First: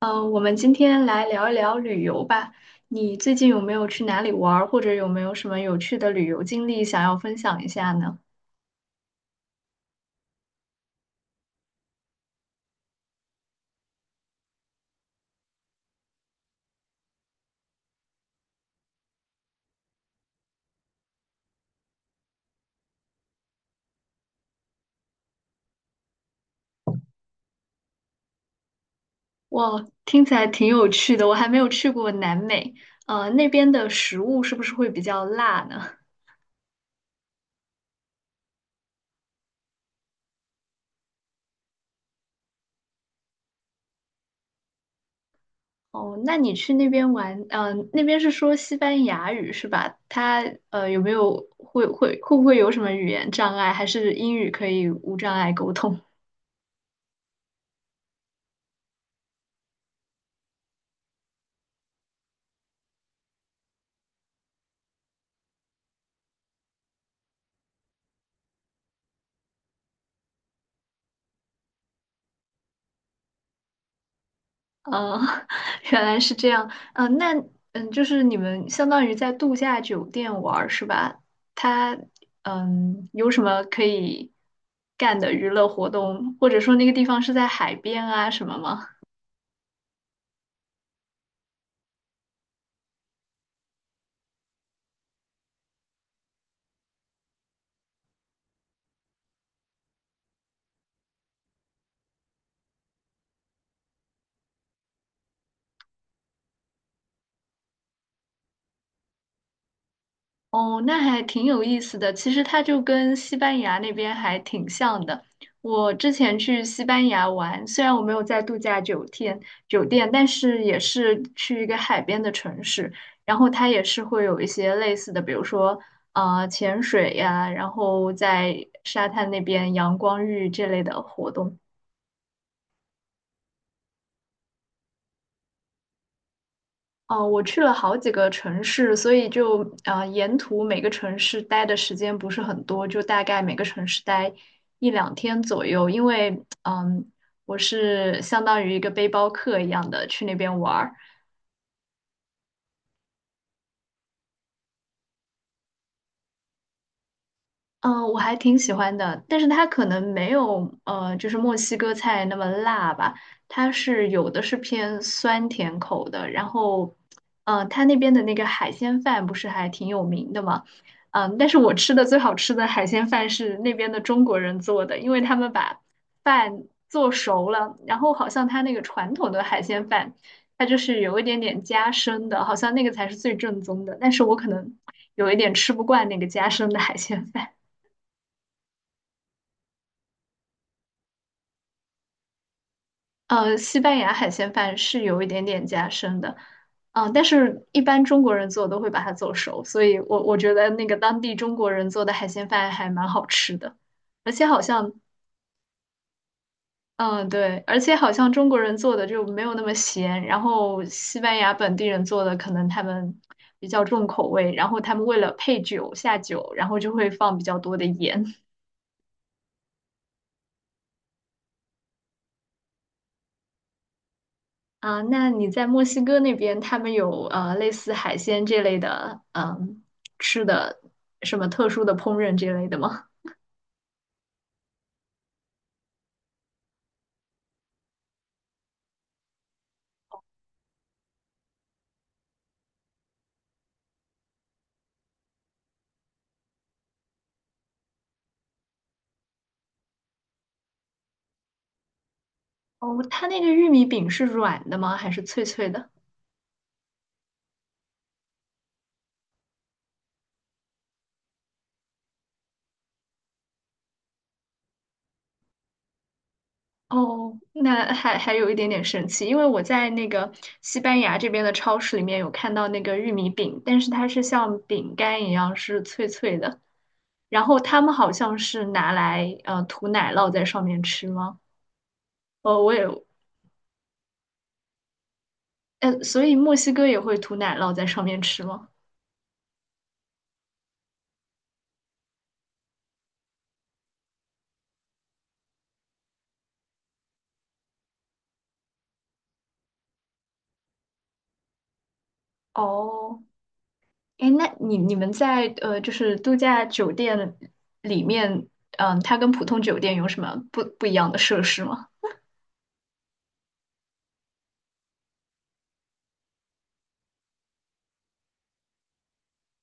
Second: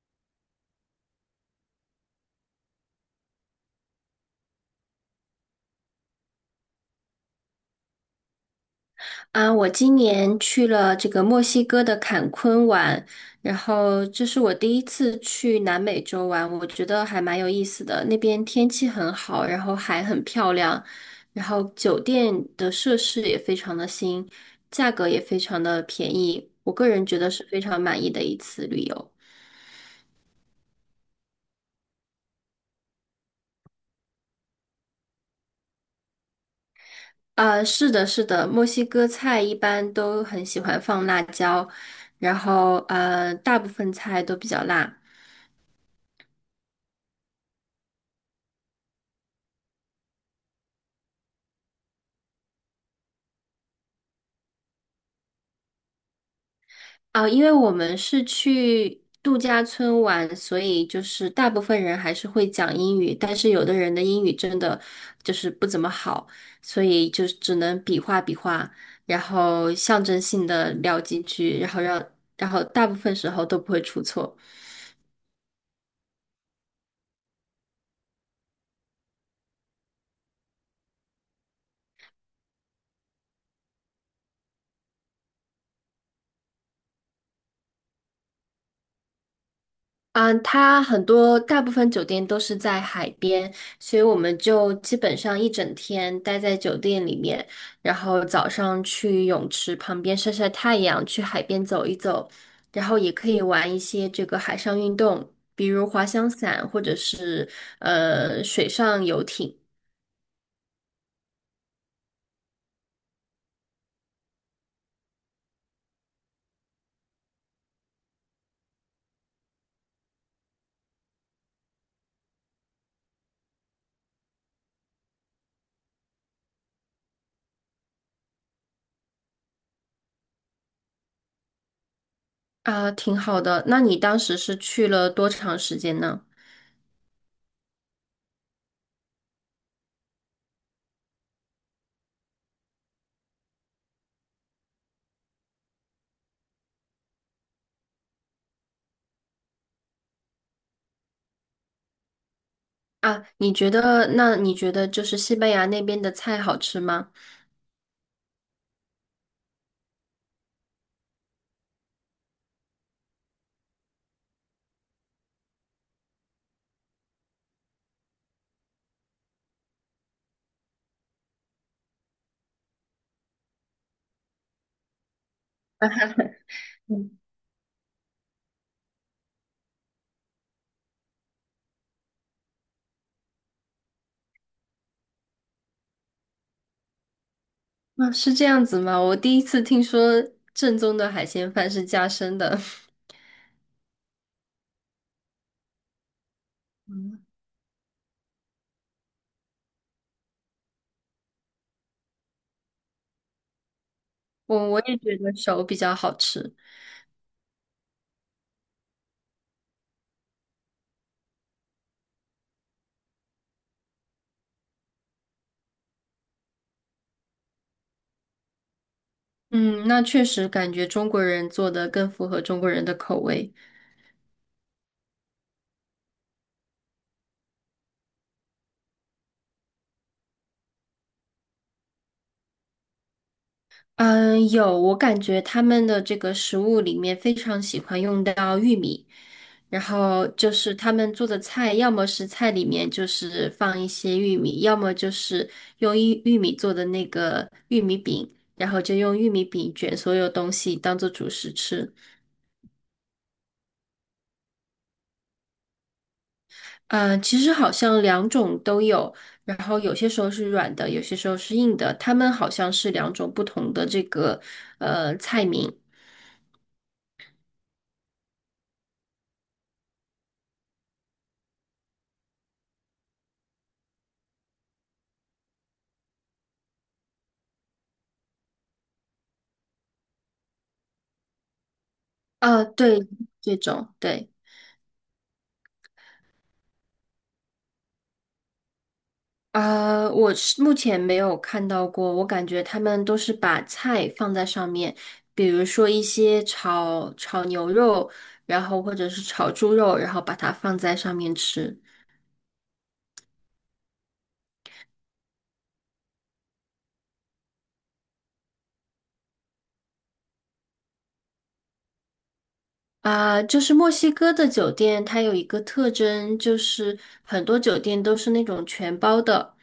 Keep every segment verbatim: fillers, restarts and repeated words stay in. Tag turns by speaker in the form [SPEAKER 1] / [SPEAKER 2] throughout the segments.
[SPEAKER 1] 嗯，我们今天来聊一聊旅游吧。你最近有没有去哪里玩儿，或者有没有什么有趣的旅游经历想要分享一下呢？
[SPEAKER 2] 啊，我今年去了这个墨西哥的坎昆玩，然后这是我第一次去南美洲玩，我觉得还蛮有意思的。那边天气很好，然后海很漂亮，然后酒店的设施也非常的新，价格也非常的便宜，我个人觉得是非常满意的一次旅游。
[SPEAKER 1] 哇，听起来挺有趣的，我还没有去过南美。呃，那边的食物是不是会比较辣呢？
[SPEAKER 2] 啊，是的，是的，墨西哥菜一般都很喜欢放辣椒，然后呃，大部分菜都比较辣。
[SPEAKER 1] 哦，那你去那边玩，嗯，那边是说西班牙语是吧？它呃有没有会会会不会有什么语言障碍，还是英语可以无障碍沟通？
[SPEAKER 2] 啊，因为我们是去度假村玩，所以就是大部分人还是会讲英语，但是有的人的英语真的就是不怎么好，所以就只能比划比划，然后象征性的聊几句，然后让，然后大部分时候都不会出错。
[SPEAKER 1] 嗯，原来是这样。嗯，那嗯，就是你们相当于在度假酒店玩儿是吧？它嗯有什么可以干的娱乐活动，或者说那个地方是在海边啊什么吗？
[SPEAKER 2] 嗯，它很多大部分酒店都是在海边，所以我们就基本上一整天待在酒店里面，然后早上去泳池旁边晒晒太阳，去海边走一走，然后也可以玩一些这个海上运动，比如滑翔伞或者是呃水上游艇
[SPEAKER 1] 哦，那还挺有意思的。其实它就跟西班牙那边还挺像的。我之前去西班牙玩，虽然我没有在度假酒店酒店，但是也是去一个海边的城市，然后它也是会有一些类似的，比如说呃潜水呀，然后在沙滩那边阳光浴这类的活动。
[SPEAKER 2] 啊，挺好的。那你当时是去了多长时间呢？
[SPEAKER 1] 哦，我去了好几个城市，所以就啊，沿途每个城市待的时间不是很多，就大概每个城市待一两天左右。因为嗯，我是相当于一个背包客一样的去那边玩儿。
[SPEAKER 2] 啊，你觉得，那你觉得就是西班牙那边的菜好吃吗？
[SPEAKER 1] 嗯，呃我还挺喜欢的，但是它可能没有呃，就是墨西哥菜那么辣吧。它是有的是偏酸甜口的，然后，呃，它那边的那个海鲜饭不是还挺有名的嘛？嗯，但是我吃的最好吃的海鲜饭是那边的中国人做的，因为他们把饭做熟了，然后好像他那个传统的海鲜饭，它就是有一点点夹生的，好像那个才是最正宗的，但是我可能有一点吃不惯那个夹生的海鲜饭。
[SPEAKER 2] 啊，是这样子吗？我第一次听说正宗的海鲜饭是加生的。
[SPEAKER 1] 呃，西班牙海鲜饭是有一点点夹生的。嗯、但
[SPEAKER 2] 嗯，
[SPEAKER 1] 是一般中国人做都会把它做熟，所以我我觉得那个当地中国人做的海鲜饭还蛮好吃的，而且好
[SPEAKER 2] 我我
[SPEAKER 1] 像，
[SPEAKER 2] 也觉得手比较好吃。
[SPEAKER 1] 嗯、对，而且好像中国人做的就没有那么咸，然后西班牙本地人做的可能他们比较重口味，然后他们为了配酒下酒，然后就会放比较多的盐。
[SPEAKER 2] 嗯，那确实感觉中国人做的更符合中国人的口味。
[SPEAKER 1] 啊，那你在墨西哥那边，他们有呃类似海鲜这类的，嗯，吃的什么特殊的烹饪这类的吗？
[SPEAKER 2] 嗯，有，我感觉他们的这个食物里面非常喜欢用到玉米，然后就是他们做的菜，要么是菜里面就是放一些玉米，要么就是用玉玉米做的那个玉米饼，然后就用玉米饼卷所有东西当做主食吃。
[SPEAKER 1] 哦，它那个玉米饼是软的吗？还是脆脆的？
[SPEAKER 2] 嗯，其实好像两种都有，然后有些时候是软的，有些时候是硬的，他们好像是两种不同的这个呃菜名。
[SPEAKER 1] 哦，那还还有一点点神奇，因为我在那个西班牙这边的超市里面有看到那个玉米饼，但是它是像饼干一样是脆脆的，然后他们好像是拿来呃涂奶酪在上面吃吗？哦，
[SPEAKER 2] 啊，
[SPEAKER 1] 我也
[SPEAKER 2] 对，这种对。
[SPEAKER 1] 呃，所以墨西哥也会涂奶酪在上面吃吗？
[SPEAKER 2] 呃，我是目前没有看到过，我感觉他们都是把菜放在上面，比如说一些炒炒牛肉，然后或者是炒猪肉，然后把它放在上面吃。
[SPEAKER 1] 哦，哎，那你你们在呃，就是度假酒店里面，嗯，它跟普通酒店有什么不不一样的设施吗？
[SPEAKER 2] 啊，就是墨西哥的酒店，它有一个特征，就是很多酒店都是那种全包的，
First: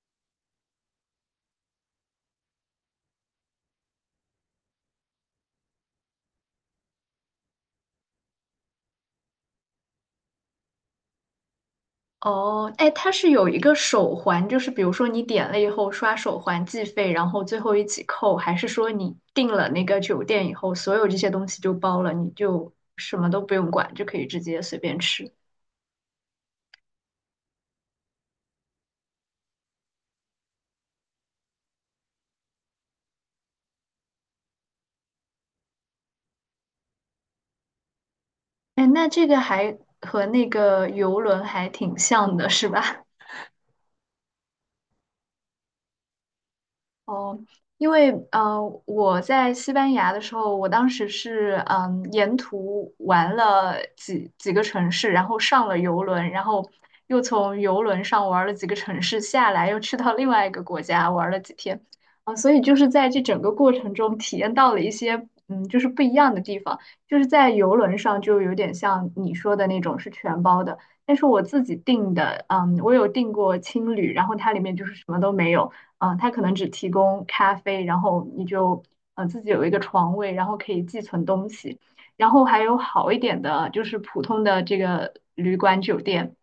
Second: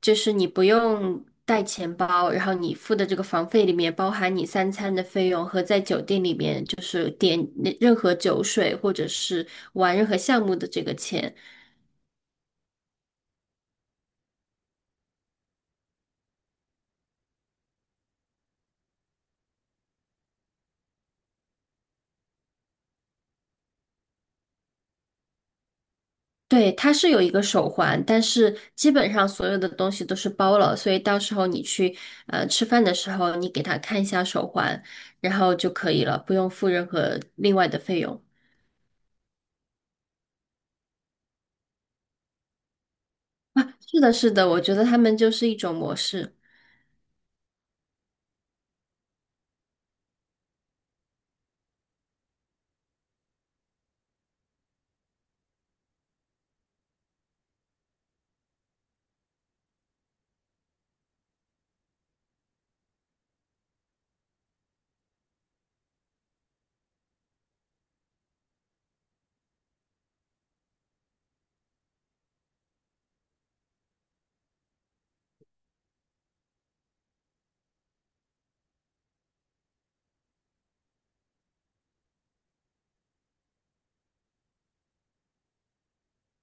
[SPEAKER 2] 就是你不用带钱包，然后你付的这个房费里面包含你三餐的费用和在酒店里面就是点那任何酒水或者是玩任何项目的这个钱。
[SPEAKER 1] 哦，哎，它是有一个手环，就是比如说你点了以后刷手环计费，然后最后一起扣，还是说你订了那个酒店以后，所有这些东西就包了，你就什么都不用管，就可以直接随便吃？
[SPEAKER 2] 对，它是有一个手环，但是基本上所有的东西都是包了，所以到时候你去呃吃饭的时候，你给他看一下手环，然后就可以了，不用付任何另外的费用。
[SPEAKER 1] 哎，那这个还和那个游轮还挺像的，是吧？
[SPEAKER 2] 啊，是的，是的，我觉得他们就是一种模式。
[SPEAKER 1] 哦，因为呃，我在西班牙的时候，我当时是嗯，沿途玩了几几个城市，然后上了游轮，然后又从游轮上玩了几个城市下来，又去到另外一个国家玩了几天。啊，所以就是在这整个过程中体验到了一些嗯，就是不一样的地方。就是在游轮上就有点像你说的那种是全包的，但是我自己订的，嗯，我有订过青旅，然后它里面就是什么都没有。啊，呃它可能只提供咖啡，然后你就呃自己有一个床位，然后可以寄存东西。然后还有好一点的，就是普通的这个旅馆酒店，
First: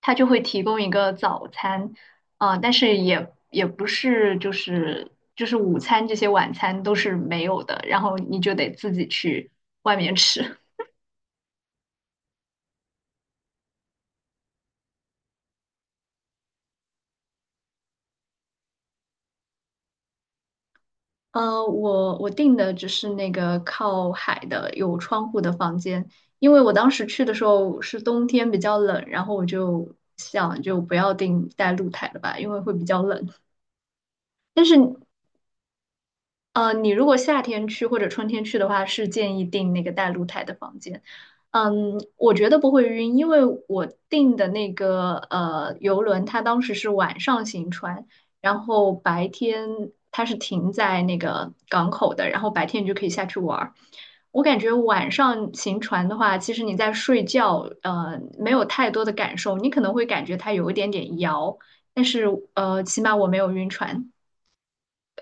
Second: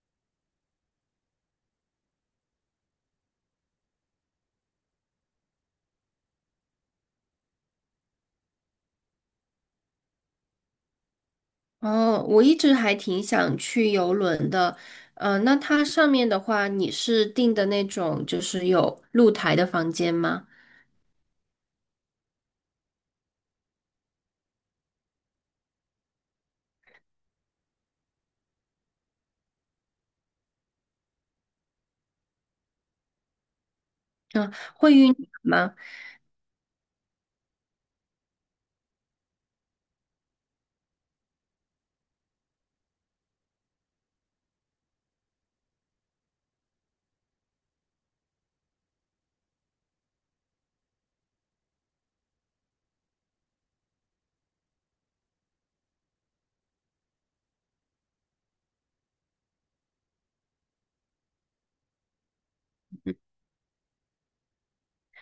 [SPEAKER 1] 它就会提供一个早餐。啊、但是也也不是就是就是午餐这些晚餐都是没有的，然后你就得自己去外面吃。
[SPEAKER 2] 哦，我一直还挺想去游轮的。呃，那它上面的话，你是订的那种就是有露台的房间吗？
[SPEAKER 1] 呃，我我订的只是那个靠海的有窗户的房间，因为我当时去的时候是冬天比较冷，然后我就想就不要订带露台的吧，因为会比较冷。
[SPEAKER 2] 嗯，
[SPEAKER 1] 但是
[SPEAKER 2] 会晕船吗？
[SPEAKER 1] 呃，你如果夏天去或者春天去的话，是建议订那个带露台的房间。嗯，我觉得不会晕，因为我订的那个呃游轮，它当时是晚上行船，然后白天它是停在那个港口的，然后白天你就可以下去玩儿。我感觉晚上行船的话，其实你在睡觉，呃，没有太多的感受，你可能会感觉它有一点点摇，但是呃，起码我没有晕船。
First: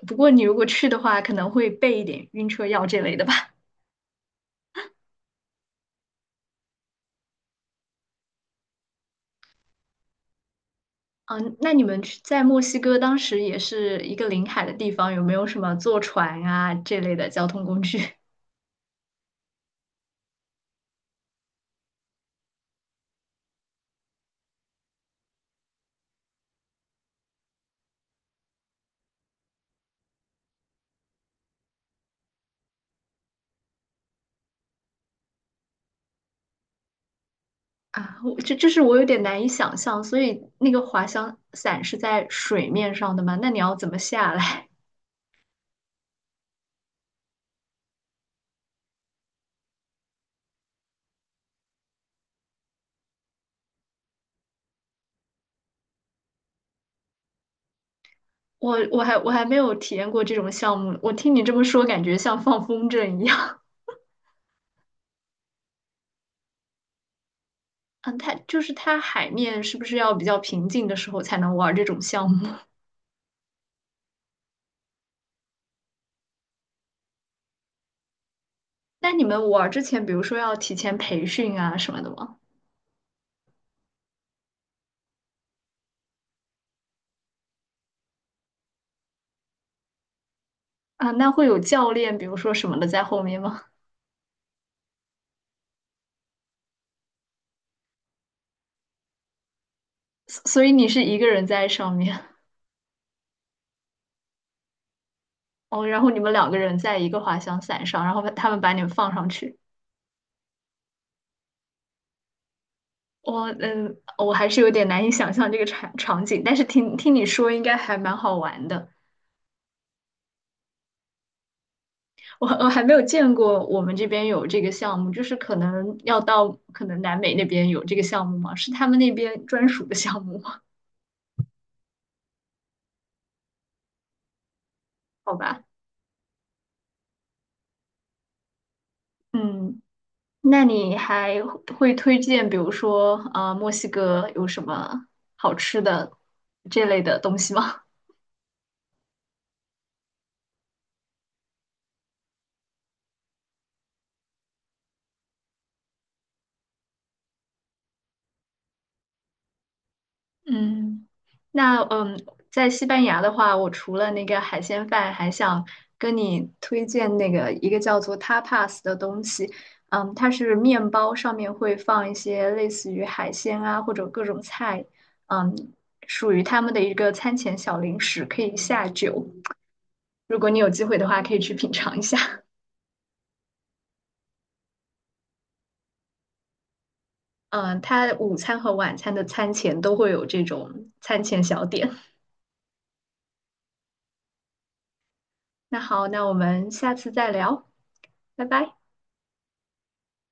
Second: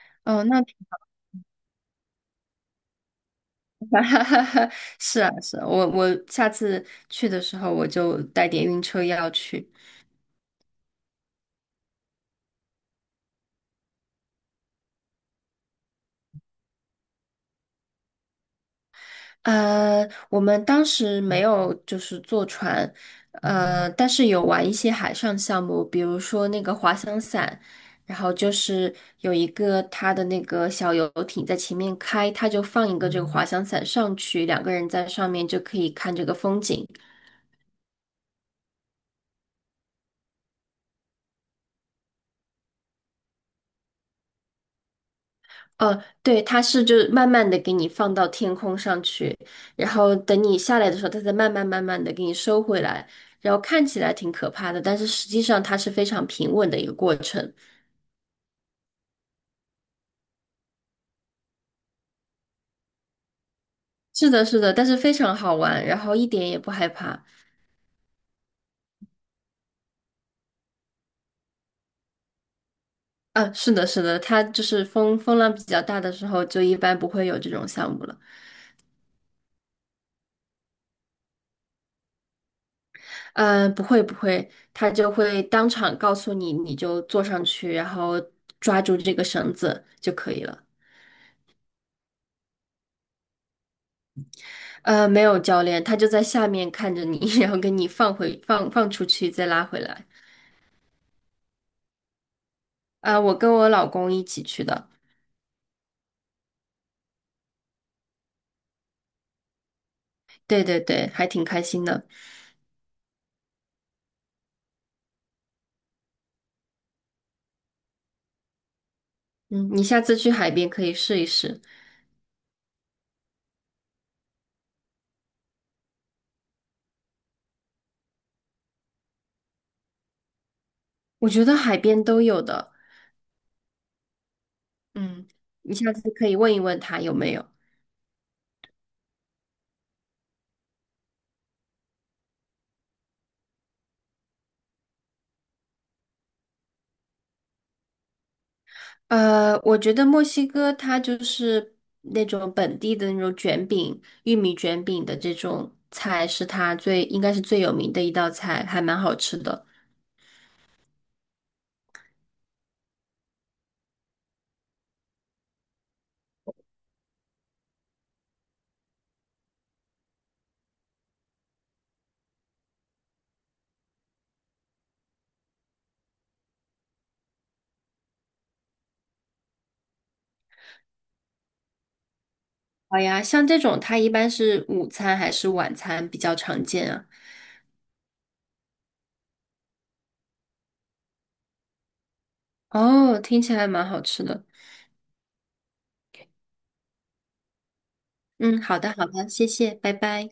[SPEAKER 1] 不过你
[SPEAKER 2] 哦，
[SPEAKER 1] 如
[SPEAKER 2] 那
[SPEAKER 1] 果去的话，可能会备一点晕车药这类的吧。
[SPEAKER 2] 哈哈，是啊，是啊，我我下次去的时候我就带点晕车药去。
[SPEAKER 1] 嗯，那你们去在墨西哥当时也是一个临海的地方，有没有什么坐船啊这类的交通工具。
[SPEAKER 2] 呃，我们当时没有就是坐船，呃，但是有玩一些海上项目，比如说那个滑翔伞，然后就是有一个它的那个小游艇在前面开，它就放一个这个滑翔伞上去，两个人在上面就可以看这个风景。
[SPEAKER 1] 啊？我这就是我有点难以想象，所以那个滑翔伞是在水面上的吗？那你要怎么下来？
[SPEAKER 2] 呃，对，它是就是慢慢的给你放到天空上去，然后等你下来的时候，它再慢慢慢慢的给你收回来，然后看起来挺可怕的，但是实际上它是非常平稳的一个过程。
[SPEAKER 1] 我我还我还没有体验过这种项目，我听你这么说，感觉像放风筝一样。
[SPEAKER 2] 是的，是的，但是非常好玩，然后一点也不害怕。
[SPEAKER 1] 嗯，它就是它海面是不是要比较平静的时候才能玩这种项目？
[SPEAKER 2] 啊，是的，是的，它就是风风浪比较大的时候，就一般不会有这种项目了。
[SPEAKER 1] 那你们玩儿之前，比如说要提前培训啊什么的吗？
[SPEAKER 2] 嗯，不会不会，它就会当场告诉你，你就坐上去，然后抓住这个绳子就可以了。
[SPEAKER 1] 啊，那会有教练，比如说什么的在后面吗？
[SPEAKER 2] 呃，没有教练，他就在下面看着你，然后给你放回放放出去，再拉回来。
[SPEAKER 1] 所所以你是一个人在上面？
[SPEAKER 2] 啊、我跟我老公一起去的，
[SPEAKER 1] 哦，然后你们两个人在一个滑翔伞上，然后他们把你们放上去。
[SPEAKER 2] 对对对，还挺开心的。
[SPEAKER 1] 我嗯，我还是有点难以想象这个场场景，但是听听你说应该还蛮好玩的。
[SPEAKER 2] 嗯，你下次去海边可以试一试，
[SPEAKER 1] 我我还没有见过我们这边有这个项目，就是可能要到可能南美那边有这个项目吗？是他们那边专属的项目吗？
[SPEAKER 2] 我觉得海边都有的。嗯，
[SPEAKER 1] 好吧。
[SPEAKER 2] 你下次可以问一问他有没有。
[SPEAKER 1] 嗯，那你还会推荐，比如说，呃，墨西哥有什么好吃的这类的东西吗？
[SPEAKER 2] 呃，我觉得墨西哥它就是那种本地的那种卷饼、玉米卷饼的这种菜，是它最应该是最有名的一道菜，还蛮好吃的。
[SPEAKER 1] 嗯，那嗯，在西班牙的话，我除了那个海鲜饭，还想跟你推荐那个一个叫做 tapas 的东西。嗯，它是面包上面会放一些类似于海鲜啊或者各种菜，嗯，属于他们的一个餐前小零食，可以下酒。如果你有机会的话，可以去品尝一下。
[SPEAKER 2] 好呀，像这种它一般是午餐还是晚餐比较常见啊？
[SPEAKER 1] 嗯、他它午餐和晚餐的餐前都会有这种餐前小点。
[SPEAKER 2] 哦，听起来蛮好吃的。
[SPEAKER 1] 那好，那我们下次再聊，拜
[SPEAKER 2] 嗯，
[SPEAKER 1] 拜。
[SPEAKER 2] 好的，好的，谢谢，拜拜。